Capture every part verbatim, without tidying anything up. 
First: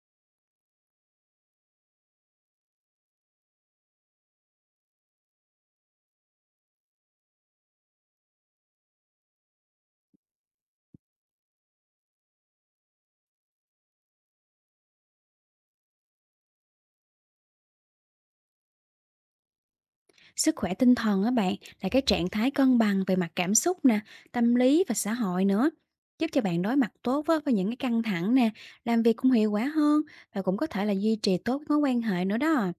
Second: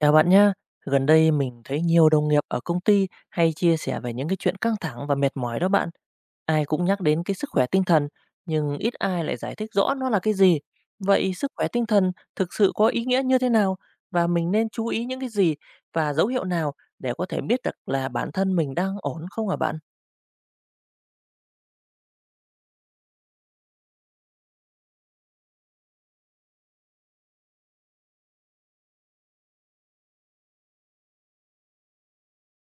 Chào bạn nhá. Gần đây mình thấy nhiều đồng nghiệp ở công ty hay chia sẻ về những cái chuyện căng thẳng và mệt mỏi đó bạn. Ai cũng nhắc đến cái sức khỏe tinh thần, nhưng ít ai lại giải thích rõ nó là cái gì. Vậy sức khỏe tinh thần thực sự có ý nghĩa như thế nào và mình nên chú ý những cái gì và dấu hiệu nào để có thể biết được là bản thân mình đang ổn không hả bạn? Sức khỏe tinh thần á bạn là cái trạng thái cân bằng về mặt cảm xúc nè, tâm lý và xã hội nữa. Giúp cho bạn đối mặt tốt với, với những cái căng thẳng nè, làm việc cũng hiệu quả hơn và cũng có thể là duy trì tốt mối quan hệ nữa đó.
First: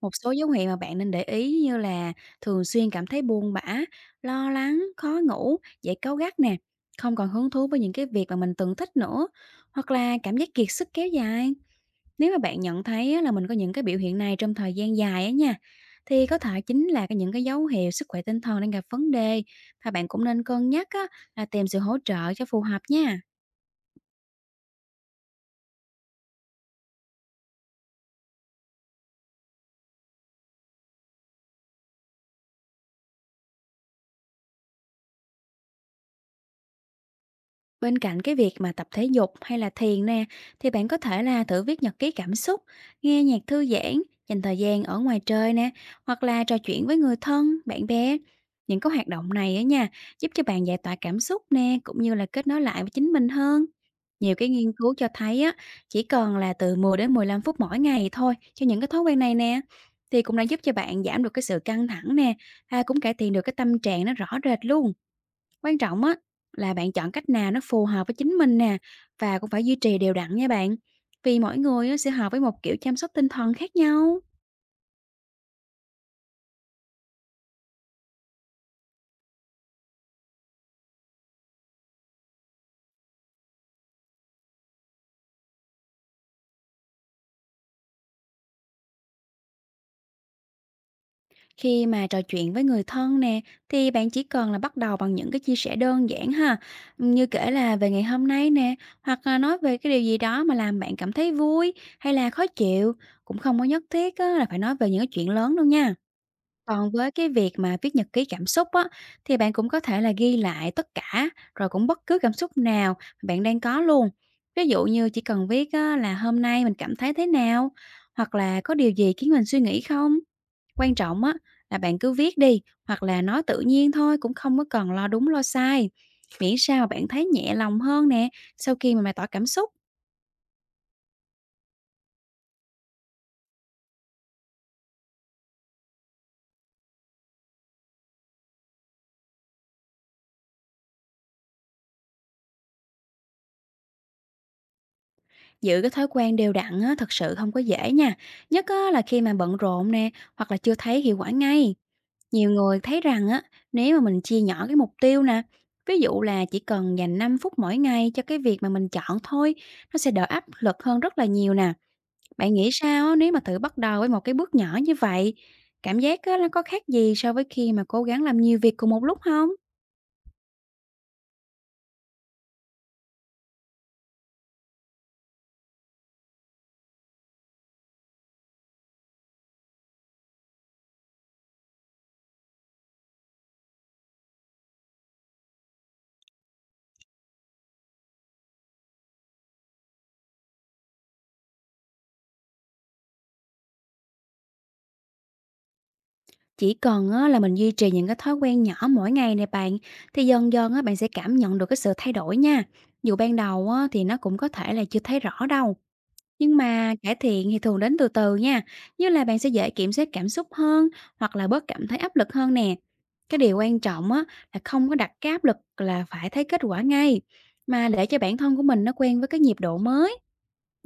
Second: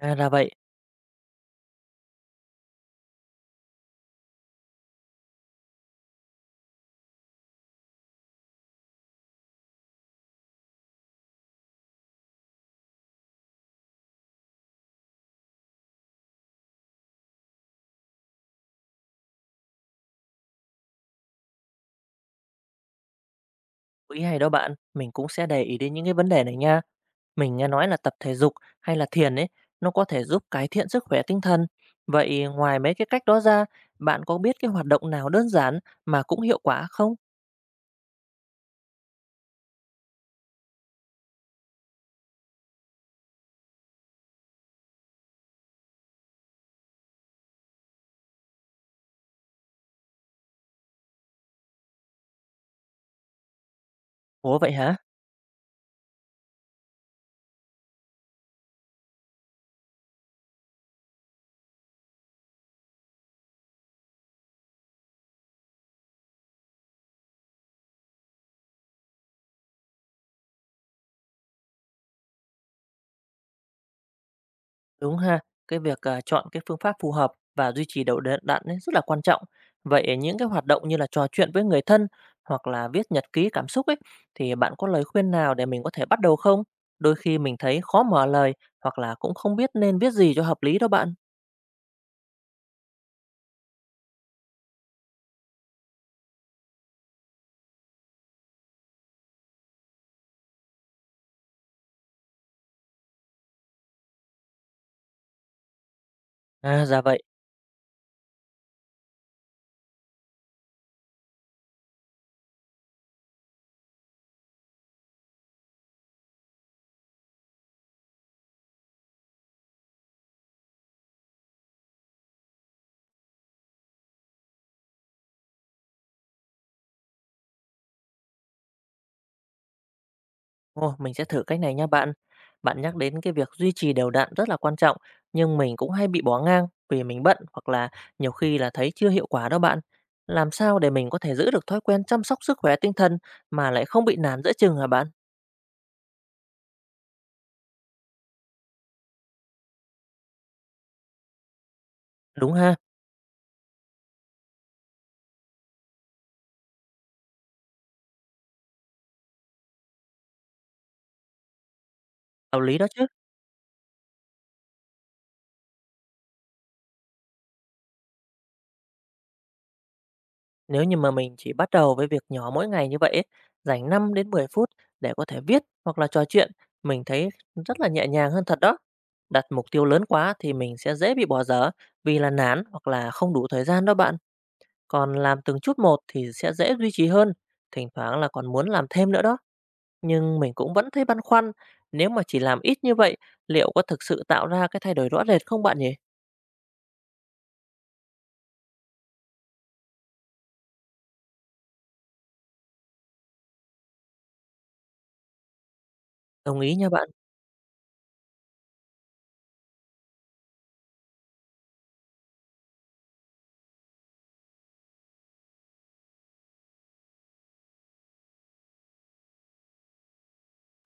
Một là số dấu vậy. hiệu mà bạn nên để ý như là thường xuyên cảm thấy buồn bã, lo lắng, khó ngủ, dễ cáu gắt nè, không còn hứng thú với những cái việc mà mình từng thích nữa, hoặc là cảm giác kiệt sức kéo dài. Nếu mà bạn nhận thấy á, là mình có những cái biểu hiện này trong thời gian dài á nha, thì có thể chính là cái những cái dấu hiệu sức khỏe tinh thần đang gặp vấn đề, và bạn cũng nên cân nhắc á, là tìm sự hỗ trợ cho phù hợp nha. Ý hay đó bạn, mình cũng sẽ để ý đến những cái vấn đề này nha. Mình nghe nói là tập thể dục hay là thiền ấy, nó có thể giúp cải thiện sức khỏe tinh thần. Vậy ngoài mấy cái cách đó ra, bạn có biết cái hoạt động nào đơn giản mà cũng hiệu quả không? Bên cạnh cái việc mà tập thể dục hay là thiền nè, thì bạn có thể là thử viết nhật ký cảm xúc, nghe nhạc thư giãn, dành thời gian ở ngoài trời nè, hoặc là trò chuyện với người thân, bạn bè. Những cái hoạt động này á nha, giúp cho bạn giải tỏa cảm xúc nè, cũng như là kết nối lại với chính mình hơn. Nhiều cái Ủa vậy nghiên cứu hả? cho thấy á, chỉ cần là từ mười đến mười lăm phút mỗi ngày thôi cho những cái thói quen này nè, thì cũng đã giúp cho bạn giảm được cái sự căng thẳng nè, và cũng cải thiện được cái tâm trạng nó rõ rệt luôn. Quan trọng á, là bạn chọn cách nào nó phù hợp với chính mình nè, và cũng phải duy trì đều đặn nha bạn. Vì mỗi người á, sẽ hợp với một kiểu chăm sóc tinh thần khác nhau. Đúng ha, cái việc à, chọn cái phương pháp phù hợp và duy trì đều đặn đặn ấy rất là quan trọng. Vậy những cái hoạt động như là trò chuyện với người thân hoặc là viết nhật ký cảm xúc ấy, thì bạn có lời khuyên nào để mình có thể bắt đầu không? Đôi khi mình thấy khó mở lời hoặc là cũng không biết nên viết gì cho hợp lý đó bạn. Khi mà trò chuyện với người thân nè, thì bạn chỉ cần là bắt đầu bằng những cái chia sẻ đơn giản ha, như kể là về ngày hôm nay nè, hoặc là nói về cái điều gì đó mà làm bạn cảm thấy vui hay là khó chịu, cũng không có nhất thiết á, là phải nói về những cái chuyện lớn đâu nha. À, Còn dạ với vậy. cái việc mà viết nhật ký cảm xúc á, thì bạn cũng có thể là ghi lại tất cả, rồi cũng bất cứ cảm xúc nào bạn đang có luôn. Ví dụ như chỉ cần viết á, là hôm nay mình cảm thấy thế nào, hoặc là có điều gì khiến mình suy nghĩ không. Quan trọng á, là bạn cứ viết đi, hoặc là nói tự nhiên thôi, cũng không có cần lo đúng lo sai. Miễn sao mà bạn thấy nhẹ lòng hơn nè, sau khi mà mày tỏ cảm xúc. Ồ, mình sẽ thử cách này nha bạn. Bạn nhắc đến cái việc duy trì đều đặn rất là quan trọng, nhưng mình cũng hay bị bỏ ngang vì mình bận hoặc là nhiều khi là thấy chưa hiệu quả đó bạn. Làm sao để mình có thể giữ được thói quen chăm sóc sức khỏe tinh thần mà lại không bị nản giữa chừng hả bạn? Giữ cái thói quen đều đặn á, thật sự không có dễ nha, nhất á, là khi mà bận rộn nè, hoặc là chưa thấy hiệu quả ngay. Nhiều Đúng ha, người thấy rằng á, nếu mà mình chia nhỏ cái mục tiêu nè, ví dụ là chỉ cần dành năm phút mỗi ngày cho cái việc mà mình chọn thôi, nó sẽ đỡ áp lực hơn rất là nhiều nè. Bạn đạo nghĩ lý đó chứ. sao á, nếu mà thử bắt đầu với một cái bước nhỏ như vậy? Cảm giác á, nó có khác gì so với khi mà cố gắng làm nhiều việc cùng một lúc không? Nếu như mà mình chỉ bắt đầu với việc nhỏ mỗi ngày như vậy, ấy, dành năm đến mười phút để có thể viết hoặc là trò chuyện, mình thấy rất là nhẹ nhàng hơn thật đó. Đặt mục tiêu lớn quá thì mình sẽ dễ bị bỏ dở vì là nản hoặc là không đủ thời gian đó bạn. Còn làm từng chút một thì sẽ dễ duy trì hơn, thỉnh thoảng là còn muốn làm thêm nữa đó, nhưng mình cũng vẫn thấy băn khoăn, nếu mà chỉ làm ít như vậy, liệu có thực sự tạo ra cái thay đổi rõ rệt không bạn nhỉ? Chỉ cần á, là mình duy trì những cái thói quen nhỏ mỗi ngày này bạn, thì dần dần á, bạn sẽ cảm nhận được cái sự thay đổi nha. Dù ban đầu á, thì nó cũng có thể là chưa thấy rõ đâu, nhưng Đồng ý nha mà bạn. cải thiện thì thường đến từ từ nha. Như là bạn sẽ dễ kiểm soát cảm xúc hơn, hoặc là bớt cảm thấy áp lực hơn nè. Cái điều quan trọng á, là không có đặt cái áp lực là phải thấy kết quả ngay, mà để cho bản thân của mình nó quen với cái nhịp độ mới.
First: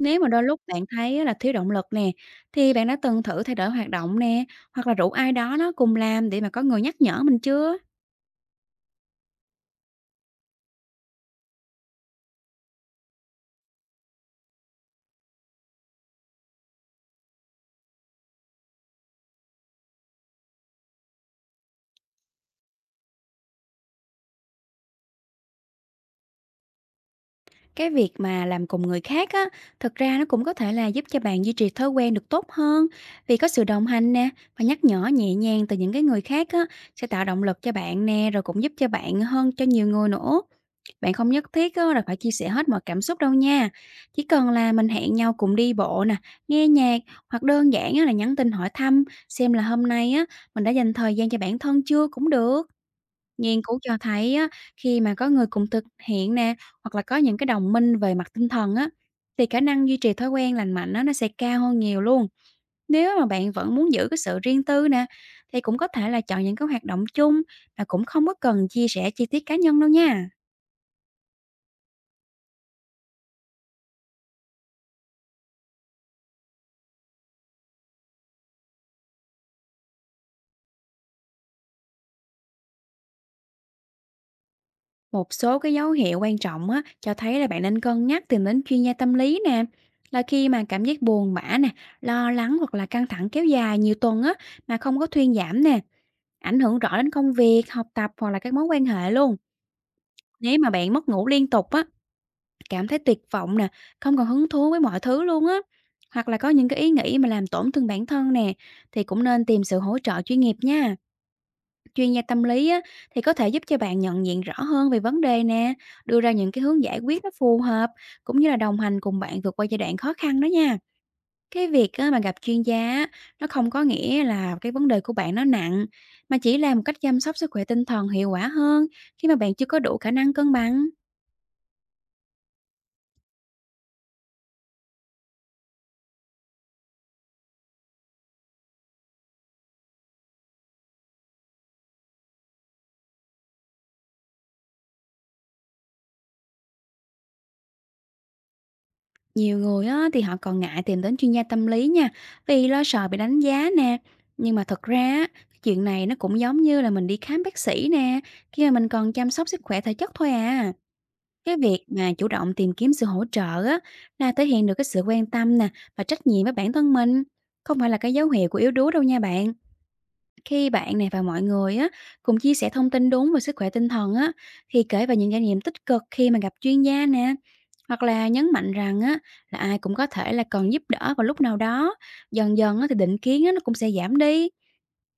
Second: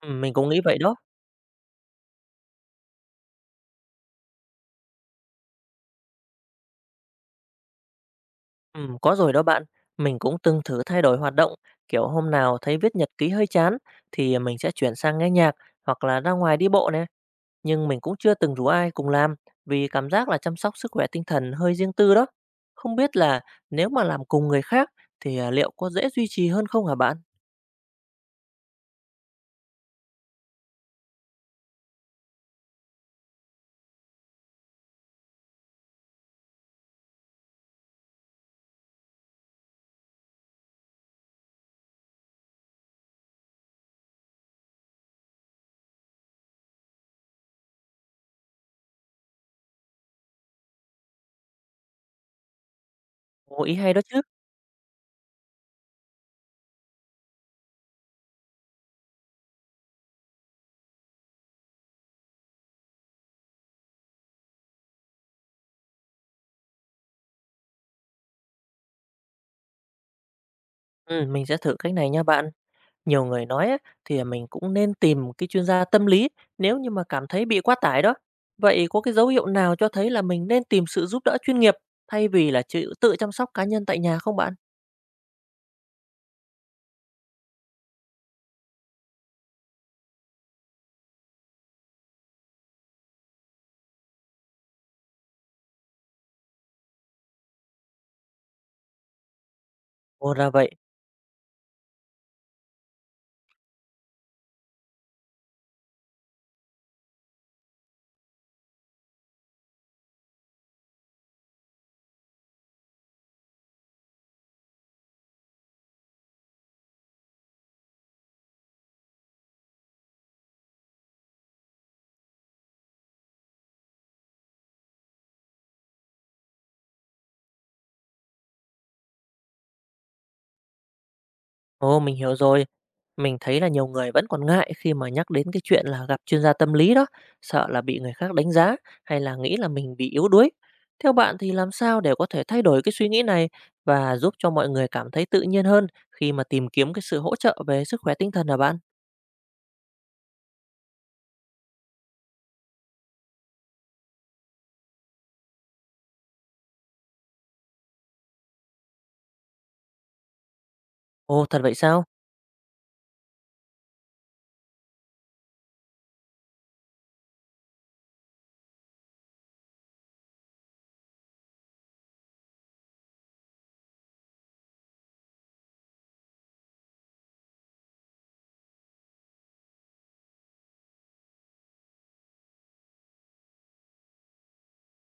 Ừm, mà mình đôi cũng nghĩ lúc vậy bạn đó. thấy á, là thiếu động lực nè, thì bạn đã từng thử thay đổi hoạt động nè, hoặc là rủ ai đó nó cùng làm để mà có người nhắc nhở mình chưa? Ừm, có rồi đó bạn, mình cũng từng thử thay đổi hoạt động, kiểu hôm nào thấy viết nhật ký hơi chán thì mình sẽ chuyển sang nghe nhạc hoặc là ra ngoài đi bộ này. Nhưng mình cũng chưa từng rủ ai cùng làm vì cảm giác là chăm sóc sức khỏe tinh thần hơi riêng tư đó. Không biết là nếu mà làm cùng người khác thì à, liệu có dễ duy trì hơn không hả bạn? Cái việc mà làm cùng người khác á, thực ra nó cũng có thể là giúp cho bạn duy trì thói quen được tốt hơn, vì có sự đồng hành nè, và nhắc nhở nhẹ nhàng từ những cái người khác á, sẽ tạo động lực cho bạn nè, rồi cũng giúp cho bạn hơn cho nhiều người nữa. Bạn không nhất thiết á, là phải chia sẻ hết mọi cảm xúc đâu nha. Chỉ cần là mình hẹn nhau cùng đi bộ nè, nghe nhạc, hoặc đơn giản á, là nhắn tin hỏi thăm xem là hôm nay á, mình đã dành thời gian cho bản thân chưa cũng được. Nghiên Ồ, ý cứu hay cho đó chứ. thấy á, khi mà có người cùng thực hiện nè, hoặc là có những cái đồng minh về mặt tinh thần á, thì khả năng duy trì thói quen lành mạnh á, nó sẽ cao hơn nhiều luôn. Nếu mà bạn vẫn muốn giữ cái sự riêng tư nè, thì cũng có thể là chọn những cái hoạt động chung mà cũng không có cần chia sẻ chi tiết cá nhân đâu nha. Ừ, mình sẽ thử cách này nha bạn. Nhiều người nói á, thì à, mình cũng nên tìm một cái chuyên gia tâm lý nếu như mà cảm thấy bị quá tải đó. Vậy có cái dấu hiệu nào cho thấy là mình nên tìm sự giúp đỡ chuyên nghiệp thay vì là chữ tự chăm sóc cá nhân tại nhà không bạn? Một số cái dấu hiệu quan trọng á, cho thấy là bạn nên cân nhắc tìm đến chuyên gia tâm lý nè. Là khi mà cảm giác buồn bã nè, lo lắng hoặc là căng thẳng kéo dài nhiều tuần á, mà không có thuyên giảm nè, ảnh hưởng rõ đến công việc, học tập hoặc là các mối quan hệ luôn. Ồ ra Nếu vậy. mà bạn mất ngủ liên tục á, cảm thấy tuyệt vọng nè, không còn hứng thú với mọi thứ luôn á, hoặc là có những cái ý nghĩ mà làm tổn thương bản thân nè, thì cũng nên tìm sự hỗ trợ chuyên nghiệp nha. Chuyên gia tâm lý á, thì có thể giúp cho bạn nhận diện rõ hơn về vấn đề nè, đưa ra những cái hướng giải quyết nó phù hợp, cũng như là đồng hành cùng bạn vượt qua giai đoạn khó khăn đó nha. Cái việc á, mà gặp chuyên gia á, nó không có nghĩa là cái vấn đề của bạn nó nặng, mà chỉ là một cách chăm sóc sức khỏe tinh thần hiệu quả hơn khi mà bạn chưa có đủ khả năng cân bằng. Ồ, mình hiểu rồi. Mình thấy là nhiều người vẫn còn ngại khi mà nhắc đến cái chuyện là gặp chuyên gia tâm lý đó, sợ là bị người khác đánh giá hay là nghĩ là mình bị yếu đuối. Theo bạn thì làm sao để có thể thay đổi cái suy nghĩ này và giúp cho mọi người cảm thấy tự nhiên hơn khi mà tìm kiếm cái sự hỗ trợ về sức khỏe tinh thần hả bạn? Nhiều người á, thì họ còn ngại tìm đến chuyên gia tâm lý nha, vì lo sợ bị đánh giá nè. Nhưng mà thật ra á, cái chuyện này nó cũng giống như là mình đi khám bác sĩ nè, khi mà mình còn chăm sóc sức khỏe thể chất thôi à. Ồ, Cái thật vậy việc sao? mà chủ động tìm kiếm sự hỗ trợ á, là thể hiện được cái sự quan tâm nè, và trách nhiệm với bản thân mình, không phải là cái dấu hiệu của yếu đuối đâu nha bạn. Khi bạn này và mọi người á, cùng chia sẻ thông tin đúng về sức khỏe tinh thần á, thì kể về những trải nghiệm tích cực khi mà gặp chuyên gia nè, hoặc là nhấn mạnh rằng á, là ai cũng có thể là cần giúp đỡ vào lúc nào đó, dần dần á, thì định kiến á, nó cũng sẽ giảm đi.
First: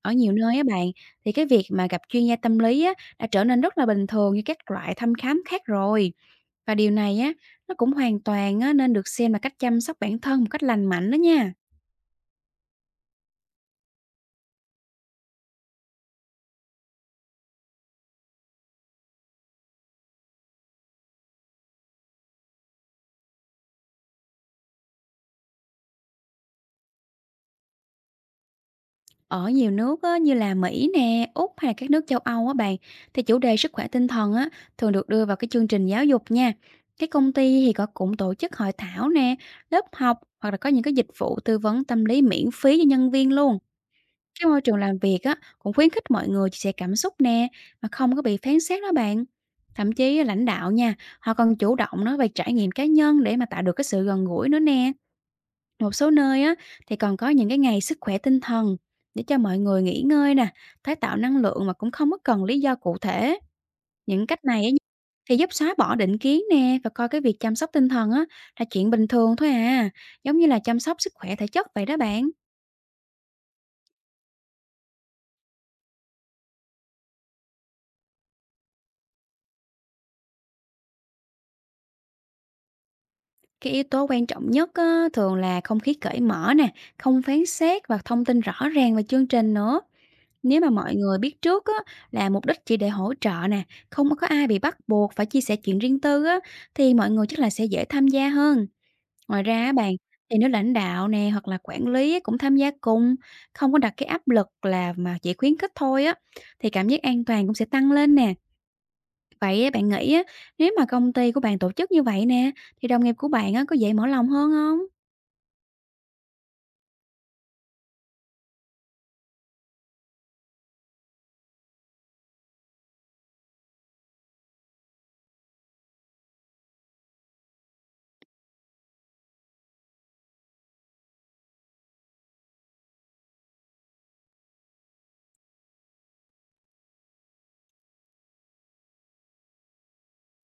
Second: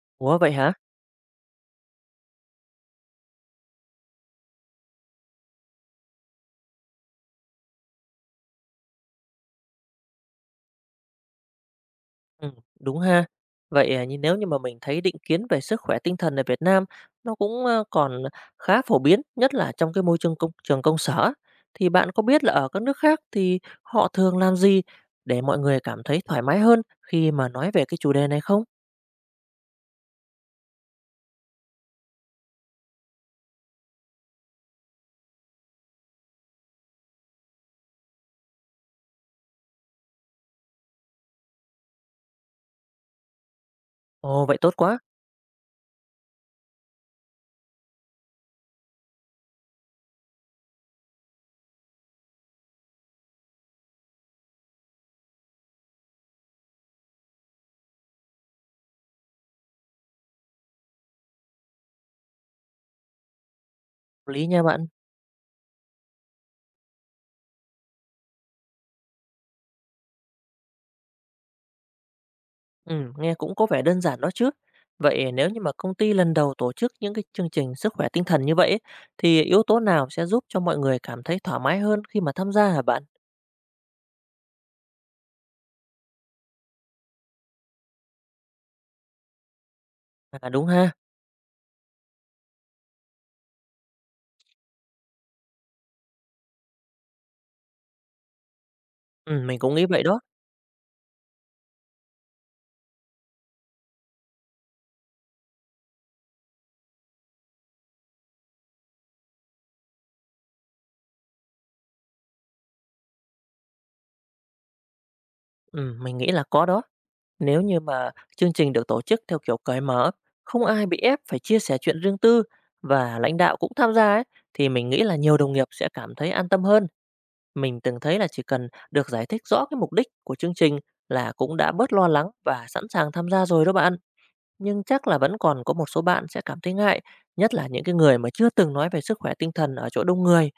Ở nhiều Ủa vậy nơi á hả? bạn, thì cái việc mà gặp chuyên gia tâm lý á, đã trở nên rất là bình thường như các loại thăm khám khác rồi, và điều này á, nó cũng hoàn toàn á, nên được xem là cách chăm sóc bản thân một cách lành mạnh đó nha. Ừm, đúng ha. Vậy, à, như nếu như mà mình thấy định kiến về sức khỏe tinh thần ở Việt Nam nó cũng, ơ, còn khá phổ biến, nhất là trong cái môi trường công trường công sở thì bạn có biết là ở các nước khác thì họ thường làm gì để mọi người cảm thấy thoải mái hơn khi mà nói về cái chủ đề này không? Ở nhiều nước á, như là Mỹ nè, Úc hay là các nước châu Âu á bạn, thì chủ đề sức khỏe tinh thần á, thường được đưa vào cái chương trình giáo dục nha. Cái công ty thì có cũng tổ chức hội thảo nè, lớp học, hoặc là có những cái dịch vụ tư vấn tâm lý miễn phí cho nhân viên luôn. Ồ, Cái vậy môi tốt trường làm quá. việc á, cũng khuyến khích mọi người chia sẻ cảm xúc nè, mà không có bị phán xét đó bạn. Thậm chí lãnh đạo nha, họ còn chủ động nói về trải nghiệm cá nhân để mà tạo được cái sự gần gũi nữa nè. Một số nơi á, thì còn có những cái ngày sức khỏe tinh thần để cho mọi người nghỉ ngơi nè, tái tạo năng lượng mà cũng không có cần lý do cụ thể. Những Hợp cách lý nha này á, bạn. thì giúp xóa bỏ định kiến nè, và coi cái việc chăm sóc tinh thần á, là chuyện bình thường thôi à, giống như là chăm sóc sức khỏe thể chất vậy đó bạn. Ừm, nghe cũng có vẻ đơn giản đó chứ. Vậy nếu như mà công ty lần đầu tổ chức những cái chương trình sức khỏe tinh thần như vậy ấy, thì yếu tố nào sẽ giúp cho mọi người cảm thấy thoải mái hơn khi mà tham gia hả bạn? Cái yếu tố quan trọng nhất á, thường là không khí cởi mở nè, không phán xét và thông tin rõ ràng về chương trình nữa. À, Nếu đúng mà ha. mọi người biết trước á, là mục đích chỉ để hỗ trợ nè, không có ai bị bắt buộc phải chia sẻ chuyện riêng tư á, thì mọi người chắc là sẽ dễ tham gia hơn. Ngoài Ừm, mình ra á cũng nghĩ bạn, vậy đó. thì nếu lãnh đạo nè, hoặc là quản lý á, cũng tham gia cùng, không có đặt cái áp lực là mà chỉ khuyến khích thôi á, thì cảm giác an toàn cũng sẽ tăng lên nè. Vậy á, bạn nghĩ á, nếu mà công ty của bạn tổ chức như vậy nè, thì đồng nghiệp của bạn á, có dễ mở lòng hơn không? Ừm, mình nghĩ là có đó. Nếu như mà chương trình được tổ chức theo kiểu cởi mở, không ai bị ép phải chia sẻ chuyện riêng tư và lãnh đạo cũng tham gia ấy, thì mình nghĩ là nhiều đồng nghiệp sẽ cảm thấy an tâm hơn. Mình từng thấy là chỉ cần được giải thích rõ cái mục đích của chương trình là cũng đã bớt lo lắng và sẵn sàng tham gia rồi đó bạn. Nhưng chắc là vẫn còn có một số bạn sẽ cảm thấy ngại, nhất là những cái người mà chưa từng nói về sức khỏe tinh thần ở chỗ đông người.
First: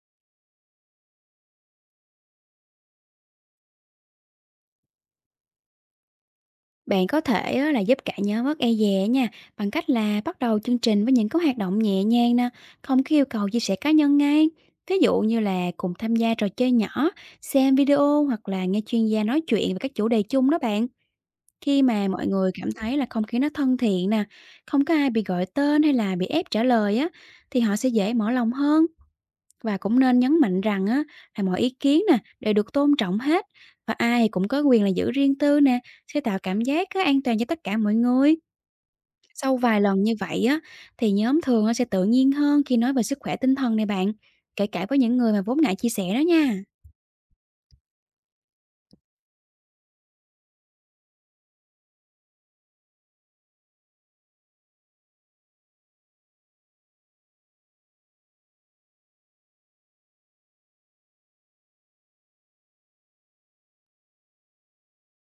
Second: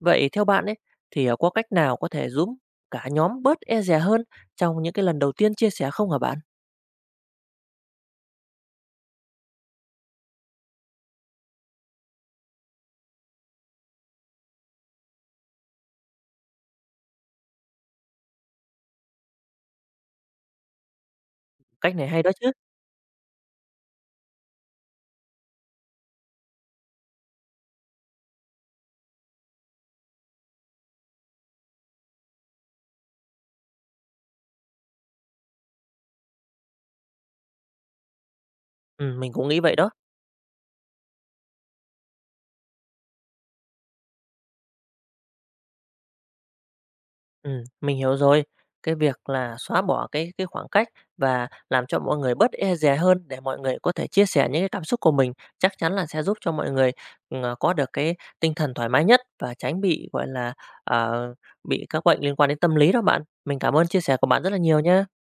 Vậy theo bạn ấy thì ờ, có cách nào có thể giúp cả nhóm bớt e dè hơn trong những cái lần đầu tiên chia sẻ không hả bạn? Bạn có thể á, là giúp cả nhóm bớt e dè nha, bằng cách là bắt đầu chương trình với những cái hoạt động nhẹ nhàng nè, không có yêu cầu chia sẻ cá nhân ngay. Ví dụ như là cùng tham gia trò chơi nhỏ, xem video, hoặc là nghe chuyên gia nói chuyện về các chủ đề chung đó bạn. Khi Cách mà này hay mọi đó người chứ. cảm thấy là không khí nó thân thiện nè, không có ai bị gọi tên hay là bị ép trả lời á, thì họ sẽ dễ mở lòng hơn. Và cũng nên nhấn mạnh rằng á, là mọi ý kiến nè đều được tôn trọng hết, và ai cũng có quyền là giữ riêng tư nè, sẽ tạo cảm giác á, an toàn cho tất cả mọi người. Ừ, mình cũng Sau nghĩ vậy vài đó. lần như vậy á, thì nhóm thường á, sẽ tự nhiên hơn khi nói về sức khỏe tinh thần này bạn, kể cả với những người mà vốn ngại chia sẻ đó nha. Ừ, mình hiểu rồi. Cái việc là xóa bỏ cái cái khoảng cách và làm cho mọi người bớt e dè hơn để mọi người có thể chia sẻ những cái cảm xúc của mình chắc chắn là sẽ giúp cho mọi người ừ, ờ, có được cái tinh thần thoải mái nhất và tránh bị gọi là ờ, bị các bệnh liên quan đến tâm lý đó bạn. Mình cảm ơn chia sẻ của bạn rất là nhiều nhé.